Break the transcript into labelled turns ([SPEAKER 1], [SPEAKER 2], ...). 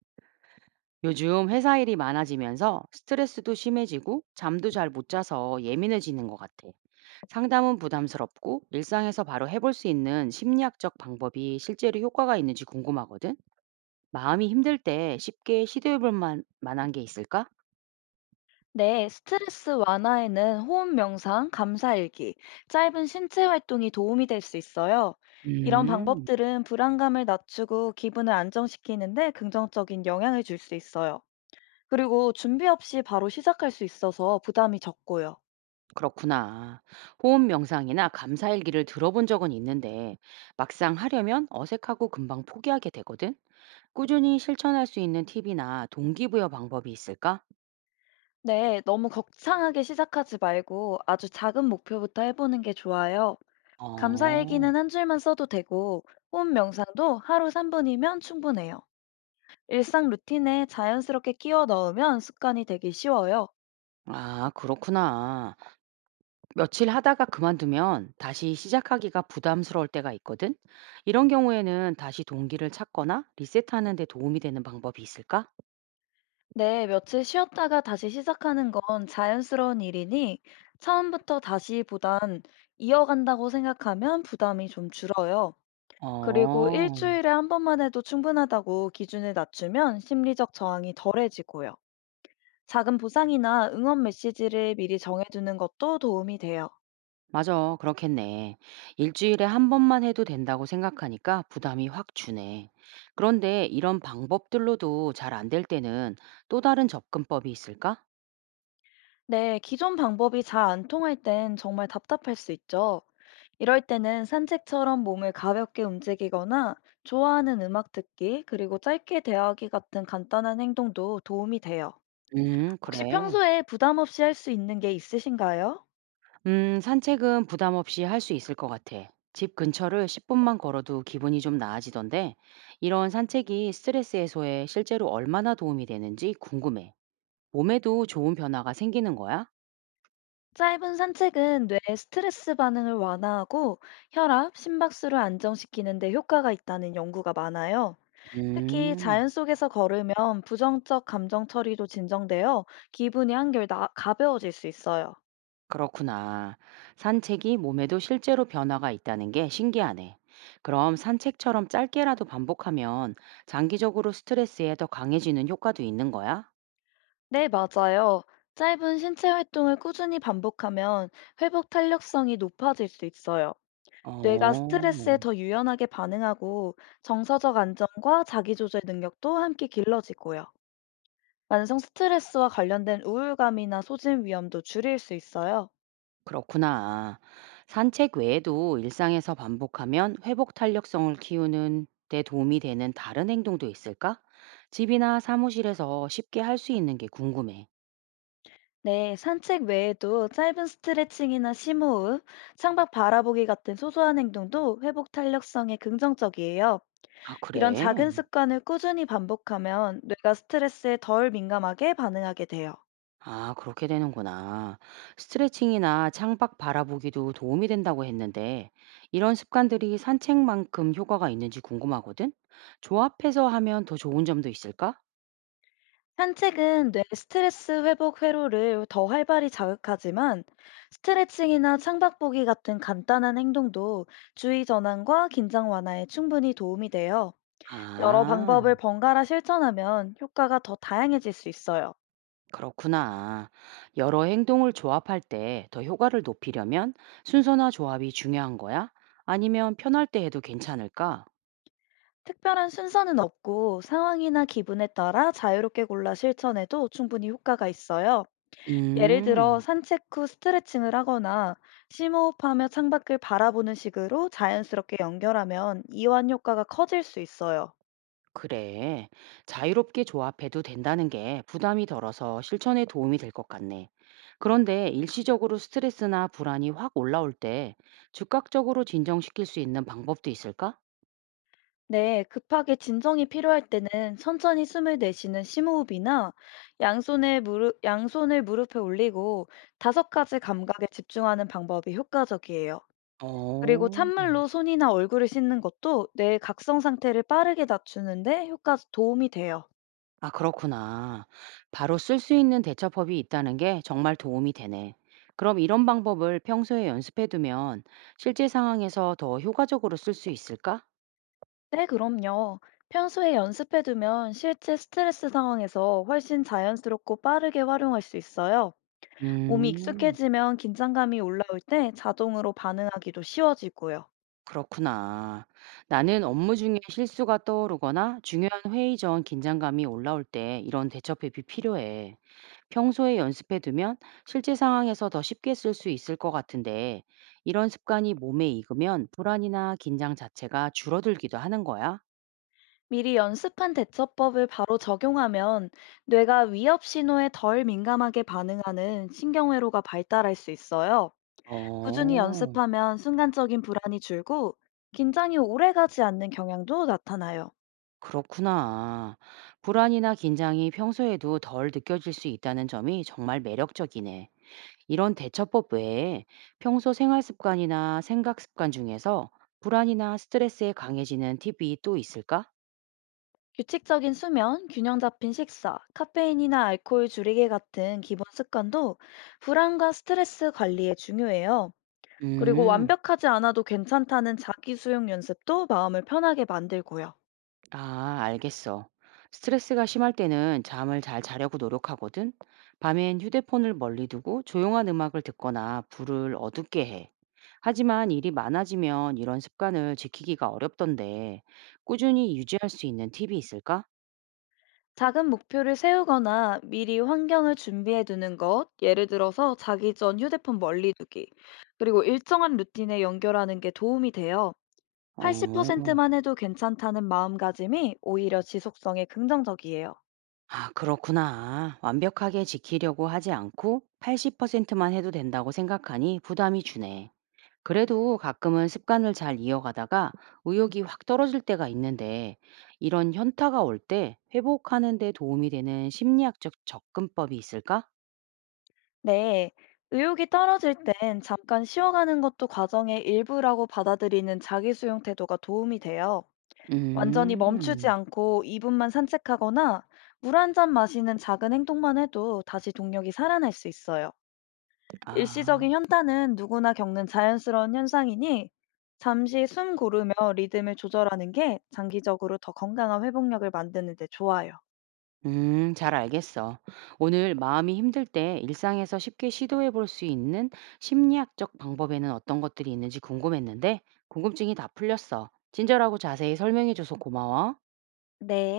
[SPEAKER 1] 요즘 회사 일이 많아지면서 스트레스도 심해지고 잠도 잘 못 자서 예민해지는 것 같아. 상담은 부담스럽고 일상에서 바로 해볼 수 있는 심리학적 방법이 실제로 효과가 있는지 궁금하거든. 마음이 힘들 때 쉽게 시도해볼 한게 있을까?
[SPEAKER 2] 네, 스트레스 완화에는 호흡 명상, 감사일기, 짧은 신체 활동이 도움이 될 수 있어요. 이런
[SPEAKER 1] 음,
[SPEAKER 2] 방법들은 불안감을 낮추고 기분을 안정시키는데 긍정적인 영향을 줄 수 있어요. 그리고 준비 없이 바로 시작할 수 있어서 부담이 적고요.
[SPEAKER 1] 그렇구나. 호흡 명상이나 감사일기를 들어본 적은 있는데 막상 하려면 어색하고 금방 포기하게 되거든. 꾸준히 실천할 수 있는 팁이나 동기부여 방법이 있을까?
[SPEAKER 2] 네, 너무 거창하게 시작하지 말고 아주 작은 목표부터 해보는 게 좋아요.
[SPEAKER 1] 어.
[SPEAKER 2] 감사일기는 한 줄만 써도 되고, 호흡 명상도 하루 3분이면 충분해요. 일상 루틴에 자연스럽게 끼워 넣으면 습관이 되기 쉬워요.
[SPEAKER 1] 아, 그렇구나. 며칠 하다가 그만두면 다시 시작하기가 부담스러울 때가 있거든? 이런 경우에는 다시 동기를 찾거나 리셋하는 데 도움이 되는 방법이 있을까?
[SPEAKER 2] 네, 며칠 쉬었다가 다시 시작하는 건 자연스러운 일이니 처음부터 다시보단 이어간다고 생각하면 부담이 좀 줄어요. 그리고
[SPEAKER 1] 어,
[SPEAKER 2] 일주일에 한 번만 해도 충분하다고 기준을 낮추면 심리적 저항이 덜해지고요. 작은 보상이나 응원 메시지를 미리 정해두는 것도 도움이 돼요.
[SPEAKER 1] 맞아. 그렇겠네. 일주일에 한 번만 해도 된다고 생각하니까 부담이 확 주네. 그런데 이런 방법들로도 잘 안 될 때는 또 다른 접근법이 있을까?
[SPEAKER 2] 네, 기존 방법이 잘 안 통할 땐 정말 답답할 수 있죠. 이럴 때는 산책처럼 몸을 가볍게 움직이거나 좋아하는 음악 듣기, 그리고 짧게 대화하기 같은 간단한 행동도 도움이 돼요. 혹시
[SPEAKER 1] 그래.
[SPEAKER 2] 평소에 부담 없이 할 수 있는 게 있으신가요?
[SPEAKER 1] 산책은 부담 없이 할 수 있을 것 같아. 집 근처를 10분만 걸어도 기분이 좀 나아지던데, 이런 산책이 스트레스 해소에 실제로 얼마나 도움이 되는지 궁금해. 몸에도 좋은 변화가 생기는 거야?
[SPEAKER 2] 짧은 산책은 뇌의 스트레스 반응을 완화하고 혈압, 심박수를 안정시키는 데 효과가 있다는 연구가 많아요. 특히
[SPEAKER 1] 음,
[SPEAKER 2] 자연 속에서 걸으면 부정적 감정 처리도 진정되어 기분이 한결 가벼워질 수 있어요.
[SPEAKER 1] 그렇구나. 산책이 몸에도 실제로 변화가 있다는 게 신기하네. 그럼 산책처럼 짧게라도 반복하면 장기적으로 스트레스에 더 강해지는 효과도 있는 거야?
[SPEAKER 2] 네, 맞아요. 짧은 신체 활동을 꾸준히 반복하면 회복 탄력성이 높아질 수 있어요. 뇌가
[SPEAKER 1] 어.
[SPEAKER 2] 스트레스에 더 유연하게 반응하고 정서적 안정과 자기조절 능력도 함께 길러지고요. 만성 스트레스와 관련된 우울감이나 소진 위험도 줄일 수 있어요.
[SPEAKER 1] 그렇구나. 산책 외에도 일상에서 반복하면 회복 탄력성을 키우는 데 도움이 되는 다른 행동도 있을까? 집이나 사무실에서 쉽게 할 수 있는 게 궁금해.
[SPEAKER 2] 네, 산책 외에도 짧은 스트레칭이나 심호흡, 창밖 바라보기 같은 소소한 행동도 회복 탄력성에 긍정적이에요.
[SPEAKER 1] 아,
[SPEAKER 2] 이런 작은
[SPEAKER 1] 그래?
[SPEAKER 2] 습관을 꾸준히 반복하면 뇌가 스트레스에 덜 민감하게 반응하게 돼요.
[SPEAKER 1] 아, 그렇게 되는구나. 스트레칭이나 창밖 바라보기도 도움이 된다고 했는데, 이런 습관들이 산책만큼 효과가 있는지 궁금하거든? 조합해서 하면 더 좋은 점도 있을까?
[SPEAKER 2] 산책은 뇌 스트레스 회복 회로를 더 활발히 자극하지만 스트레칭이나 창밖 보기 같은 간단한 행동도 주의 전환과 긴장 완화에 충분히 도움이 돼요. 여러
[SPEAKER 1] 아.
[SPEAKER 2] 방법을 번갈아 실천하면 효과가 더 다양해질 수 있어요.
[SPEAKER 1] 그렇구나. 여러 행동을 조합할 때 더 효과를 높이려면 순서나 조합이 중요한 거야? 아니면 편할 때 해도 괜찮을까?
[SPEAKER 2] 특별한 순서는 없고 상황이나 기분에 따라 자유롭게 골라 실천해도 충분히 효과가 있어요. 예를 들어
[SPEAKER 1] 음,
[SPEAKER 2] 산책 후 스트레칭을 하거나 심호흡하며 창밖을 바라보는 식으로 자연스럽게 연결하면 이완 효과가 커질 수 있어요.
[SPEAKER 1] 그래. 자유롭게 조합해도 된다는 게 부담이 덜어서 실천에 도움이 될 것 같네. 그런데 일시적으로 스트레스나 불안이 확 올라올 때 즉각적으로 진정시킬 수 있는 방법도 있을까?
[SPEAKER 2] 네, 급하게 진정이 필요할 때는 천천히 숨을 내쉬는 심호흡이나 양손을 무릎에 올리고 다섯 가지 감각에 집중하는 방법이 효과적이에요. 그리고
[SPEAKER 1] 어.
[SPEAKER 2] 찬물로 손이나 얼굴을 씻는 것도 뇌의 각성 상태를 빠르게 낮추는데 효과 도움이 돼요.
[SPEAKER 1] 아, 그렇구나. 바로 쓸 수 있는 대처법이 있다는 게 정말 도움이 되네. 그럼 이런 방법을 평소에 연습해 두면 실제 상황에서 더 효과적으로 쓸 수 있을까?
[SPEAKER 2] 네, 그럼요. 평소에 연습해두면 실제 스트레스 상황에서 훨씬 자연스럽고 빠르게 활용할 수 있어요. 몸이
[SPEAKER 1] 음,
[SPEAKER 2] 익숙해지면 긴장감이 올라올 때 자동으로 반응하기도 쉬워지고요.
[SPEAKER 1] 그렇구나. 나는 업무 중에 실수가 떠오르거나 중요한 회의 전 긴장감이 올라올 때 이런 대처법이 필요해. 평소에 연습해 두면 실제 상황에서 더 쉽게 쓸 수 있을 것 같은데 이런 습관이 몸에 익으면 불안이나 긴장 자체가 줄어들기도 하는 거야?
[SPEAKER 2] 미리 연습한 대처법을 바로 적용하면 뇌가 위협 신호에 덜 민감하게 반응하는 신경회로가 발달할 수 있어요. 꾸준히
[SPEAKER 1] 어.
[SPEAKER 2] 연습하면 순간적인 불안이 줄고 긴장이 오래 가지 않는 경향도 나타나요.
[SPEAKER 1] 그렇구나. 불안이나 긴장이 평소에도 덜 느껴질 수 있다는 점이 정말 매력적이네. 이런 대처법 외에 평소 생활 습관이나 생각 습관 중에서 불안이나 스트레스에 강해지는 팁이 또 있을까?
[SPEAKER 2] 규칙적인 수면, 균형 잡힌 식사, 카페인이나 알코올 줄이기 같은 기본 습관도 불안과 스트레스 관리에 중요해요. 그리고
[SPEAKER 1] 음.
[SPEAKER 2] 완벽하지 않아도 괜찮다는 자기 수용 연습도 마음을 편하게 만들고요.
[SPEAKER 1] 아, 알겠어. 스트레스가 심할 때는 잠을 잘 자려고 노력하거든. 밤엔 휴대폰을 멀리 두고 조용한 음악을 듣거나 불을 어둡게 해. 하지만 일이 많아지면 이런 습관을 지키기가 어렵던데, 꾸준히 유지할 수 있는 팁이 있을까?
[SPEAKER 2] 작은 목표를 세우거나 미리 환경을 준비해 두는 것, 예를 들어서 자기 전 휴대폰 멀리 두기, 그리고 일정한 루틴에 연결하는 게 도움이 돼요.
[SPEAKER 1] 어,
[SPEAKER 2] 80%만 해도 괜찮다는 마음가짐이 오히려 지속성에 긍정적이에요.
[SPEAKER 1] 아, 그렇구나. 완벽하게 지키려고 하지 않고 80%만 해도 된다고 생각하니 부담이 주네. 그래도 가끔은 습관을 잘 이어가다가 의욕이 확 떨어질 때가 있는데 이런 현타가 올 때 회복하는 데 도움이 되는 심리학적 접근법이 있을까?
[SPEAKER 2] 네. 의욕이 떨어질 땐 잠깐 쉬어가는 것도 과정의 일부라고 받아들이는 자기 수용 태도가 도움이 돼요. 완전히 멈추지
[SPEAKER 1] 음,
[SPEAKER 2] 않고 2분만 산책하거나 물 한잔 마시는 작은 행동만 해도 다시 동력이 살아날 수 있어요.
[SPEAKER 1] 아,
[SPEAKER 2] 일시적인 현타는 누구나 겪는 자연스러운 현상이니 잠시 숨 고르며 리듬을 조절하는 게 장기적으로 더 건강한 회복력을 만드는 데 좋아요.
[SPEAKER 1] 잘 알겠어. 오늘 마음이 힘들 때 일상에서 쉽게 시도해 볼 수 있는 심리학적 방법에는 어떤 것들이 있는지 궁금했는데 궁금증이 다 풀렸어. 친절하고 자세히 설명해 줘서 고마워.
[SPEAKER 2] 네.